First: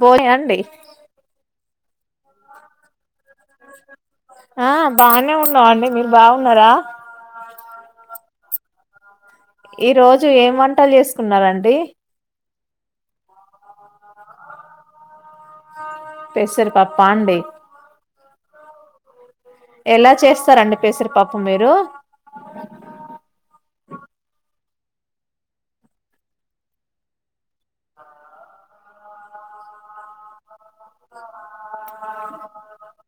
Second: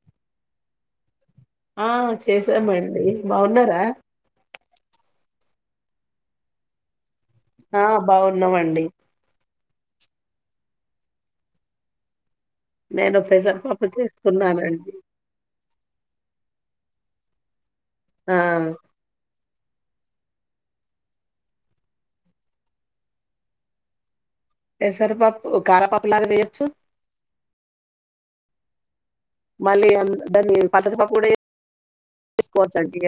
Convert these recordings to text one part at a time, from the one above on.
Buoy అండి ఆ చేసామండి. బాగున్నారా? ఆ బాగానే ఉన్నమండి. మీరు బాగున్నరా? అ వున్నమండి ఈ రోజు ఏం వంటలు చేసుకున్నారండి నేను పెసర్పప్పు చేస్తున్నానండి పెసర్పప్ప అండి ఆ ఎలా చేస్తారండి పెసర్పప్పు మీరు పెసరపప్పు కారా పప్పు లాగా చేయచ్చు మళ్ళీ దాన్ని పతకపా కూడా చేస్కోవచ్చు అండి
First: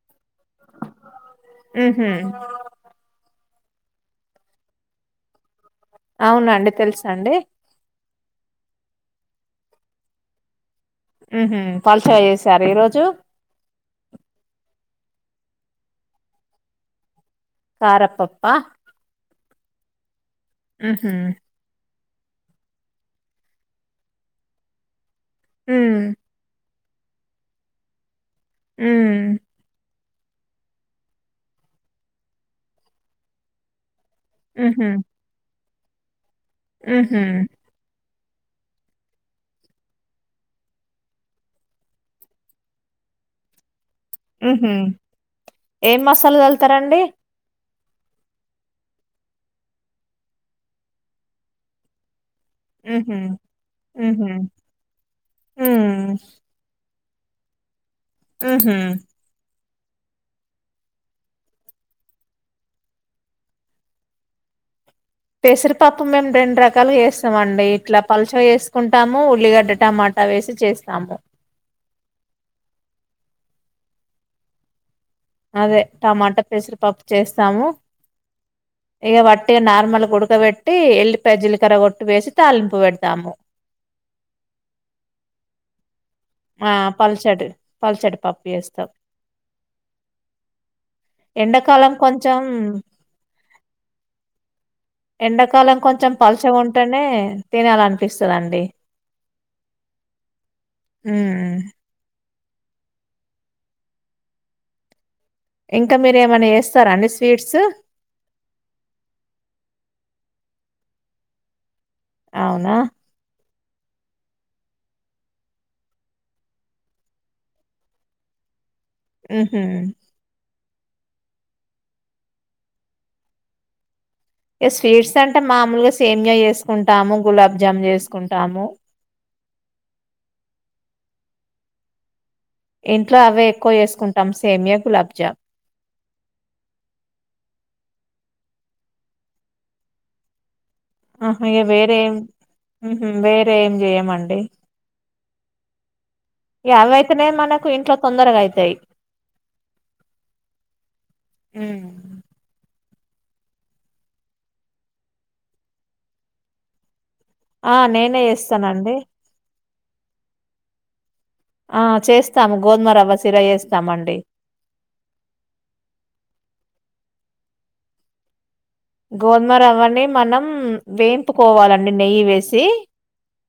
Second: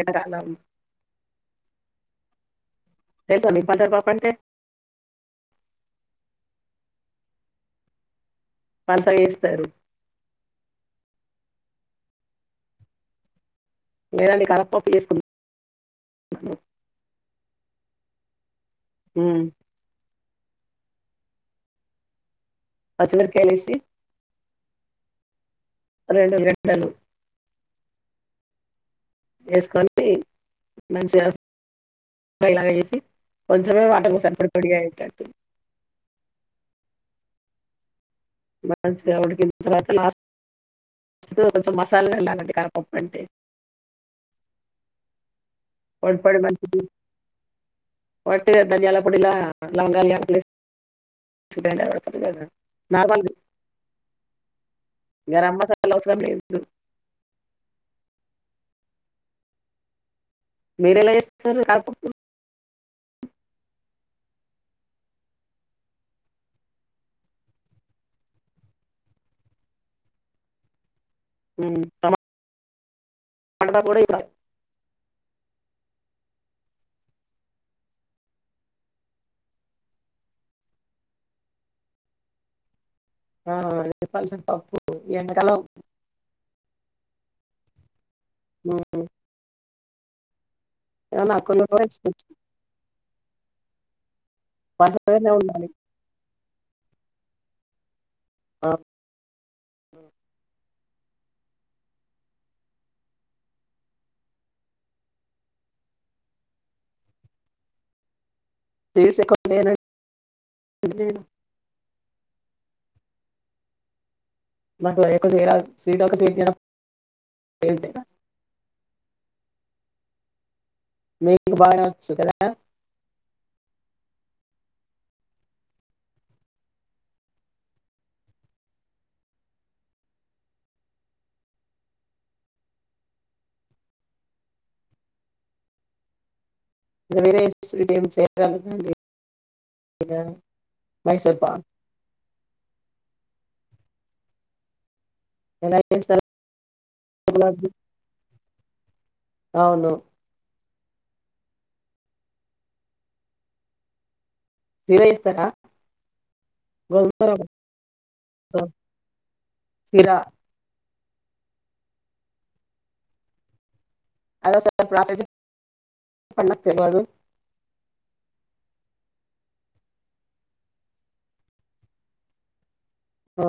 ఆ హ్మ్మ్ రేకని పెసరపప్పు అంటే అవునండి తెలుసా అండి పల్చగా చేస్తారు ఊహ్మ్మ్ పల్సగా చేసారా ఈరోజు లేదండి కరప్పప్పు చచేసుకున్నం కారప్పప్ప హ్మ్మ్ ఆ హ్మ్మ్ పచ్చిమిరపకాయలేసి ఉమ్ రెండు ఉలి యాలు హ్మ్మ్ మంచిగాలా ఫ్రై లాగచేసి కొంచమే వాటర్ పోసి సంపొడిగాయితది ఊహ్మ్మ్ మంచిగా ఉడికిన తర్వాత లాస్ట్ కొంచెం మసాలాగా అండి కరాపప్పు అంటే ఊహ్మ్మ్ ఏం మసాలా జల్తారెండి వాటిగ ధనియాలా పొడిలా లవంగానిలే ఉహామ్ ఉహామ్ గరం మసాలా అవసరం మ్మ్మ్మ్ లేదు ఊహ్మ్మ్ మీరెలా చేస్తారు కరపప్పు పెసరిపప్పు మేము రెండు రకాలు వేస్తామ అండి ఇట్లా పల్చగా చేసుకుంటాము ఉల్లిగడ్డ టమాటా వేసి చేస్తాము టమాటా కుడా వేయాలి అదే టమాటా పెసరి పప్పు చేస్తాము ఇక వట్టిగా నార్మల్ ఉడకబెట్టి ఎల్లి పజీలికర్ర కొట్టి వేసి తాలింపు పెడతాం ఆ అ పల్సన్ పప్పు ఎడకాల ఆ పల్సటి పల్సటి పప్పు చేస్తార్ ఉమ్, ఏమన్నా అక్కలు కూడా ఎండాకాలం కొంచెం పసగానే ఉండాలి ఎండాకాలం కొంచెం పోల్స ఉంటేనే తినాలంన్ పిస్తాడండి ఆ ఇంకా మీరుేమైనా చేస్తారా అండి స్వీట్స్ రస్ ఎ కొ అవునా మట్లా ఒక స సట్ ఒక స ఆహ మీబాక ఇ స్వీట్స్ అంటే మామూలుగా సేమ్గా చేసుకుంటాము గులాబ్జామున్ చేసుకుంటాము ఇంట్లో అవే ఎక్కువ వేసుకుంటాం సేమియా గులాబ్జామ్ వేర చేాల ఆ అ వేర వేర ఏం చేయంం మండడి ఎలా చేస్తారు అవైతేనే గులాబ్ మనకు జామ్? ఇంట్లో తొందరగా అవుతాయి అవును అ సిర ఇస్తార ఆ నేనే ఇస్తానండి చిరా ఆ చేస్తాము గోధుమ రవ్వ వేస్తాం అ ప్ర గోధుమ రవని మనం వేంపుకోవాలండి నెయ్యి వేసి ఆ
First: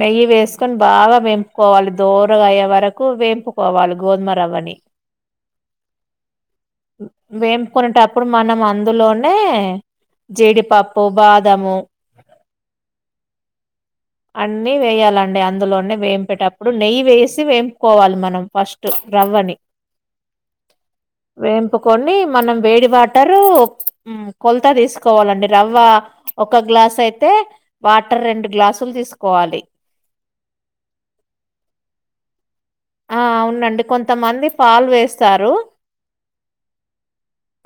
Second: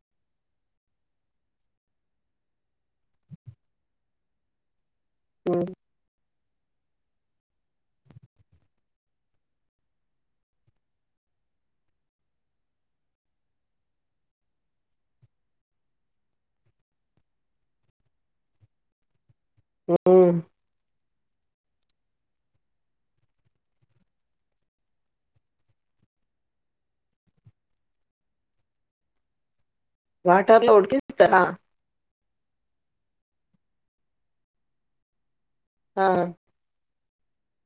నెయ్యి వేసుకొని బాగా వంపుకోవాలి దోరగాయ్యే వరకు వేంపుకోవాలి గోధుమ రవ్వని ఆ వేంపుకునేటప్పుడు మనం అందులోనే జీడిపప్పు బాదము అన్నీ వేయాలండి అందులోనే వేంపేటప్పుడు నెయ్యి వేసి వేంపుకోవాలి మనం ఫస్ట్ రవ్వని ఆ వేంపుకొని మనం వేడి వాటరు కొలతా తీసుకోవాలండి రవ్వ ఒక గ్లాస్ అయితే వాటర్ రెండు గ్లాస్ పలు తీసుకోవాలి వాటర్లో ఉడికిస్తత ఆ అవునండి కొంతమంది పాలు వేస్తారు ఆ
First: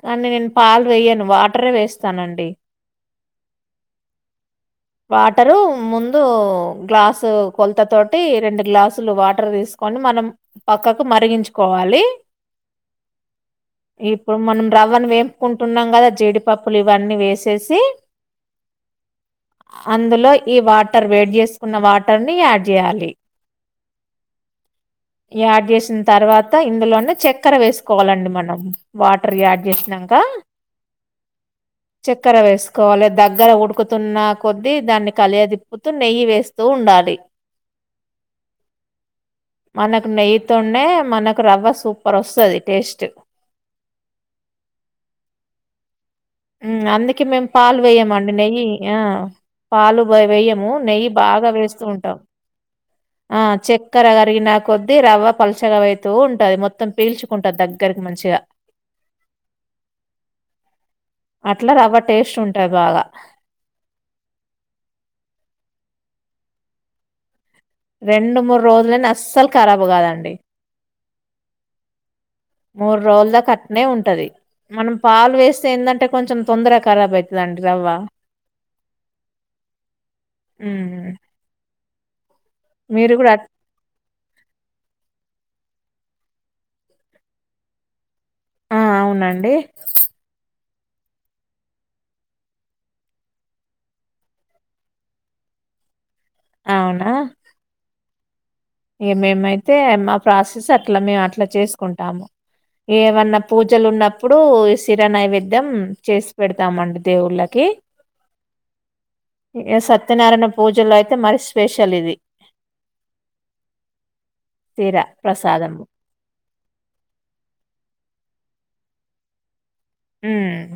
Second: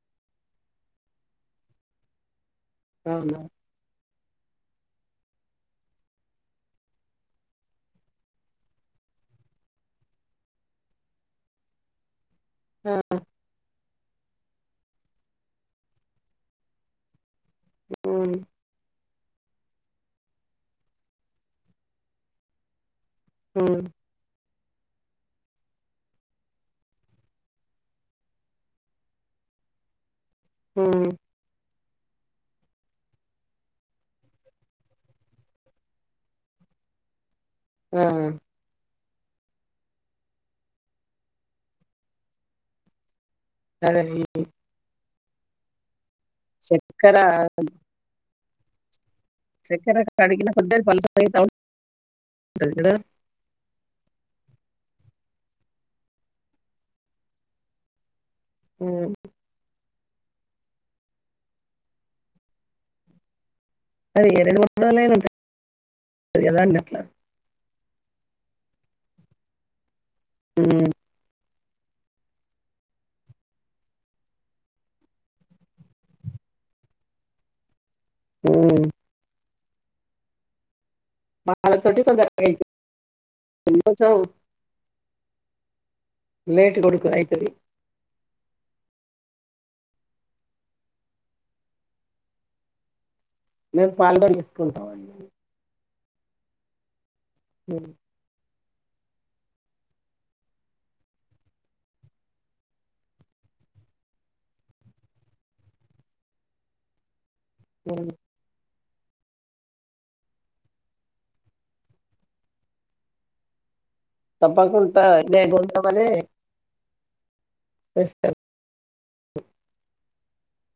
కానీ నేను పాలు వేయను వాటరే వేస్తానండి అవునా వాటరు ముందు గ్లాసు కొలత తోటి రెండు గ్లాసులు వాటర్ తీసుకు కొని మనం పక్కకు మరిగించుకోవాలి ఆ ఇప్పుడు మనం రవ్వను వేంపుకుంటున్నాం కదా జీడిపప్పులు ఇవన్నీ వేసి చేసి ఉమ్ అందులో ఈ వాటర్ వేట్ చేసుకున్న వాటర్ ని యాడ్ చేయాలి హ యాడ్ చేసిన తర్వాత ఇందులోనే చక్కెర వేసుకోవాలండి మనం వాటర్ యాడ్ చేసినాక ఆ చక్కెర వేసుకోవాలి దగ్గర ఉడుకుతున్నా కొద్దీ దాన్ని కలియదిిప్పుతూ నెయ్యి వేస్తూ ఉండాలి ఆ మనకు నెయ్యితోండే మనకు రవ్వ సూపర్ వస్తుంది టేస్ట్ సరే ఉమ్ చక్కెర అందుకే మేము పాలు పోయమం నెయ్యి ఆ చక్కెర పాలు కడిగిన బో-వేయ్యము కొద్ది అది నెయ్యి పలుసగైతా బాగా వేస్తూ ఉంటాం ఉంటది కదా ఆ చక్కెర కరిగ నాక కొద్ది రవ్వ పలచగ అవుతూ ఉంటది మొత్తం పీల్చుకుంటది దగ్గరకి మంచిగా ఉమ్ అట్లా రవ్వ టేస్ట్ ఉంటాయి బాగా అది ఏ రెండు [unintelligible] టాయి కదా అండి అట్లా రెండు మూడు రోజులని అస్సలు కరాబ్ కాదం ఉమ్ మూడు రోజులు దాక అట్నే ఉంటది మనం పాలు వేస్తే ఎందంటే కొంచెం తొందరగ కరాబ్ అయితదండి రవ్వ ఉమ్ ఉమ్ [inaudible] కొంద గూడా అట్ [inaudible] లేట్ కొడుకు అయితది అండి మేము పాలు తోటి చేసుకుంటామండి అవునా ఉమ్ ఇగ మేమైతే మా ప్రాసెస్ అట్లా మేము అట్లా చేసుకుంటాము ఏమన్నా పూజలు ఉన్నప్పుడు ఈ సిర నైవేద్యం చేసి పెడతామండి దేవుళ్ళ ఉమ్ ఇగ సత్యనారాయణ పూజలో అయితే మరి స్పెషల్ ఇది తప్పకుంట సిరా నే ప్రసాదము కోసమనే చేస్తం ఉమ్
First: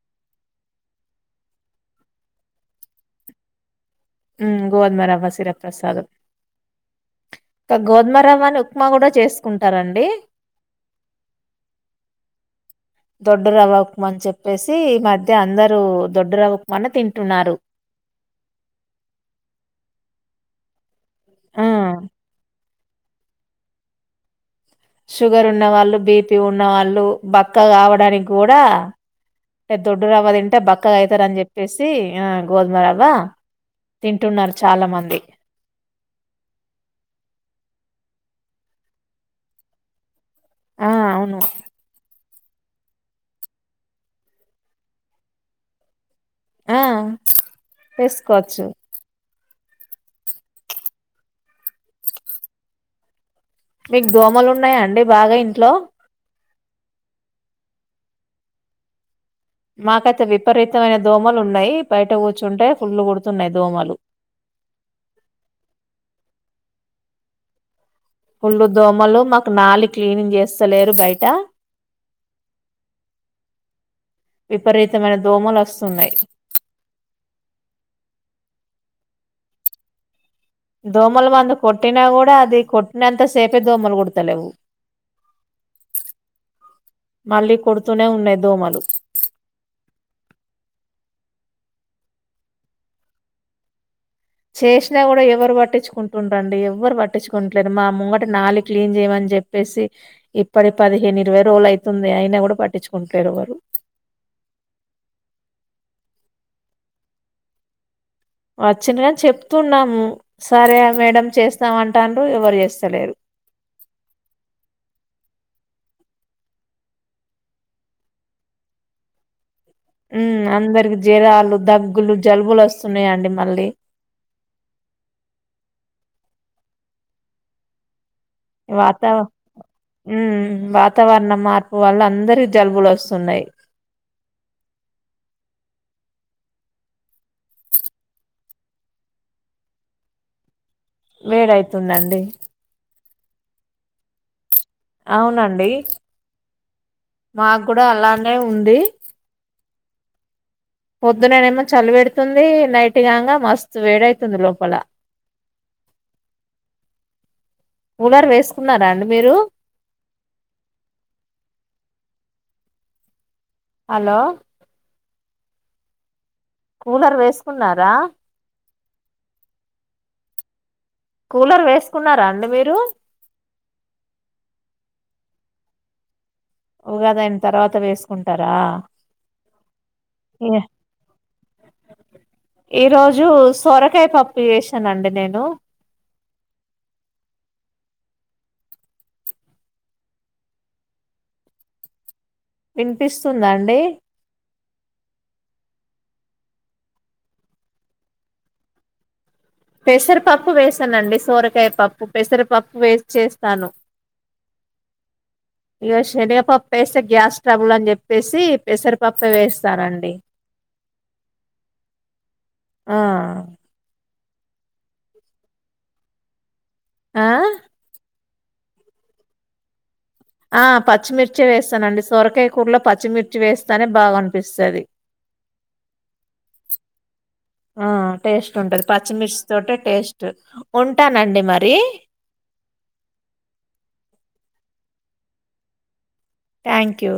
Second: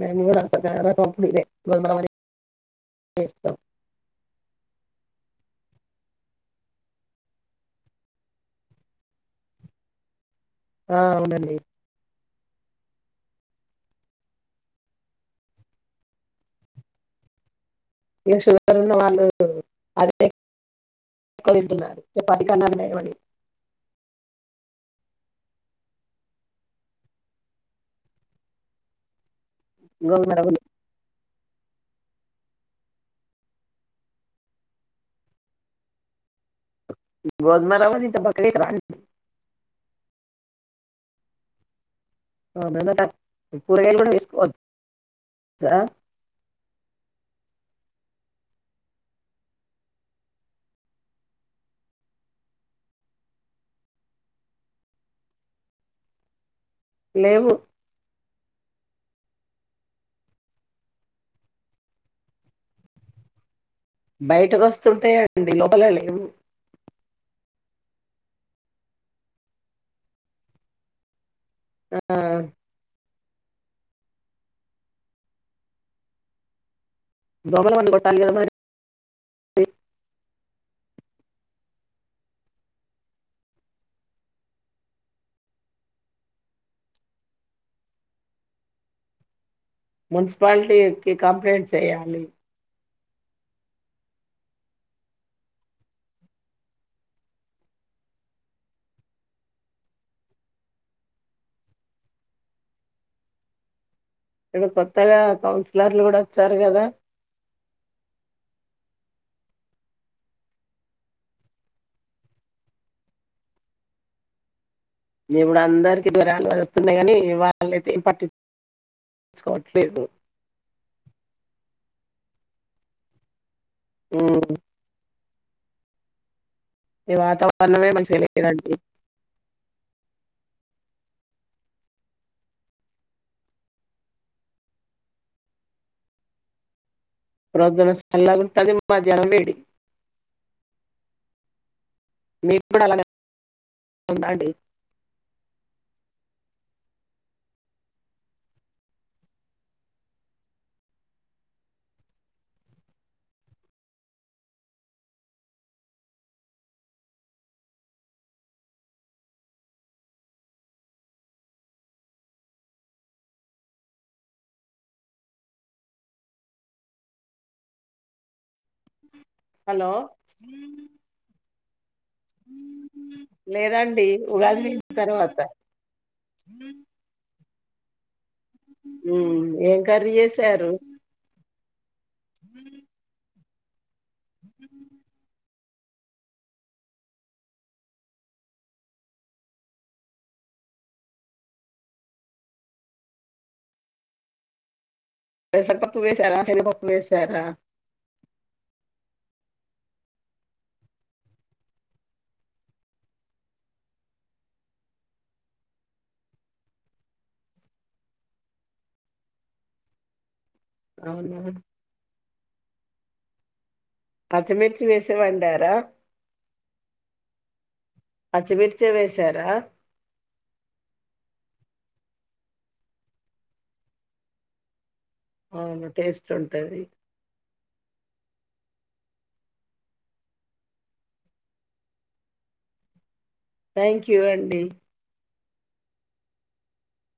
మెంకూడా సత్యనారాయణ స్వామి అప్పుడు [inaudible] గోధుమరవ్వ శిరప్రసాదం ఇగ గోధుమరవ్వను ఉప్మా కూడా చేసుకుంటారండి ఆ అవునండి దొడ్డు రవ్వ ఉప్మా అని చెప్పేసి ఈ మధ్య అందరుూ దొడ్డు రవ్వ ఉప్మానీ తింటున్నారు ఇగ షుగర్ ఉన్న వాళ్ళు అదే ఎక్కవ ఆ తింటున్నారు అది మే ఏవండీ షుగర్ ఉన్నవాళ్ళు బీపి ఉన్నవాళ్ళు బక్క కావడానికి కూడా దొడ్డు రావ గోధుమ రవ్వ తింటే బక్కగా అయితారు అని చెప్పి చెప్పేసి ఆ గోధుమ రవ్వ తింటున్నారు చాలా మంది గోధుమ రవ్వ తింటే బక్కగయితారా అండి ఆ అవును ఆ బెండకాయ కూరగాయలు కూడా వేసుకోవచ్చా ఆ వేసుకోవచ్చు మీకు దోమలు ఉన్నాయా అండి బాగా ఇంట్లో లేవు మాకైతే విపరీతమైన దోమలు ఉన్నయి, బయట కూర్చుంటే ఫుల్లు కుడుతున్నయి దోమలు. బయటకు వస్తుంటే అండి లోపలలు ఏమి ఫుళ్ళు దోమలు మాకు నాలి క్లీనింగ్ చేస్తలేరు బయట. అఆ విపరీతమైన దోమలు అస్తున్నయి. దోమల మందు కొట్టాలి కదా మరి. దోమల మందు కొట్టినా కూడా అది కొట్టినంత సేపే దోమలు కుడతలేవు, మళ్ళీ కుడుతూనే ఉన్నయి దోమలు. మున్సిపాలిటీకి కంప్లైంట్ చెయాలి. చేసినా కూడా ఎవరు పట్టించుకుంటుండ్రండి, ఎవ్వరు పట్టించుకుంటలేరు. మా ముంగట నాలి క్లీన్ చేయమని చెప్పేసి ఇప్పటి పదిహేను ఇరవై రోజులు అయితుంది అయినా కూడా పట్టించుకుంటలేరు ఎవరు. ఇప్పుడు కొత్తగా కౌన్సిలర్లు కూడా వచ్చారు కదా. వచ్చిన్రు గాని చెప్తున్నాం సరే మేడం చేస్తాం అంటన్రు ఎవరు చేస్తలేరు. ఇప్పుడు అందరికీ జరాలు వస్తున్నయి కాని వాళ్ళయితే పట్టించుకో ఉ అందరికి జరాలు, దగ్గులు జలుబులు వస్తున్నయండి మళ్ళీ. హ్ ఈ వాతావరణమే మంచిగలే ఈ వాతావ హుహ్ వాతావరణం మార్పు వల్లా అందరికి జలుబులు వస్తున్నయి. ప్రొదున్న నుంచి చల్లగా ఉంటది. మధ్యానం వేడి. వేడైతుందండి. మీకు కూడా అలానే ఉందా అండి. అవునండి. మాకు కూడా అలానే ఉంది. పొద్దుననే ఏమో చలి పెడుతుంది, నైట్ కాంగా మస్తు వేడైతుంది లోపల. కూలర్ వేసుకున్నారా అండి మీరు. హలో కూలర్ వేసుకున్నారా? హలో కూలర్ వేస్ కున్నారా అండి మీరు. లేదండి ఉగాది తర్వాత ఉగాది అయి న తర్వాత వేసుకుం టరా ఉమ్ ఏం కర్రీ ఏ చేసారు ఈ రోజు సోర కాయ పప్పు చేేశానండి నేను. వినిపిస్తుందా అండి. పెసరపప్పు వేసార, శనగ పప్పు వేసార. పెసరపప్పు వేసానండి. సోరకాయ పప్పు పెసరపప్పు వేసి చేస్తాను. ఇగ శనగపప్పు వేస్తే గ్యాస్ ట్రబుల్ అని చెప్పేసి పెసరపప్పే వేస్తానండి. అవునవును. ఆ పచ్చమిర్చి వేసి వండారా. ఆ పచ్చిమిర్చి వేశారా? ఆ పచ్చిమిర్చే వేస్తానండి. సొరకాయ కూరలో పచ్చిమిర్చి వేస్తనే బాగా అనిపిస్తది. అవును టేస్ట్ ఉంటది ఆ టేస్ట్ పచ్చిమిర్చి తోటి టేస్ట్ ఉంటానండి మరి థ్యాంక్ యూ అండి థ్యాంక్ యూ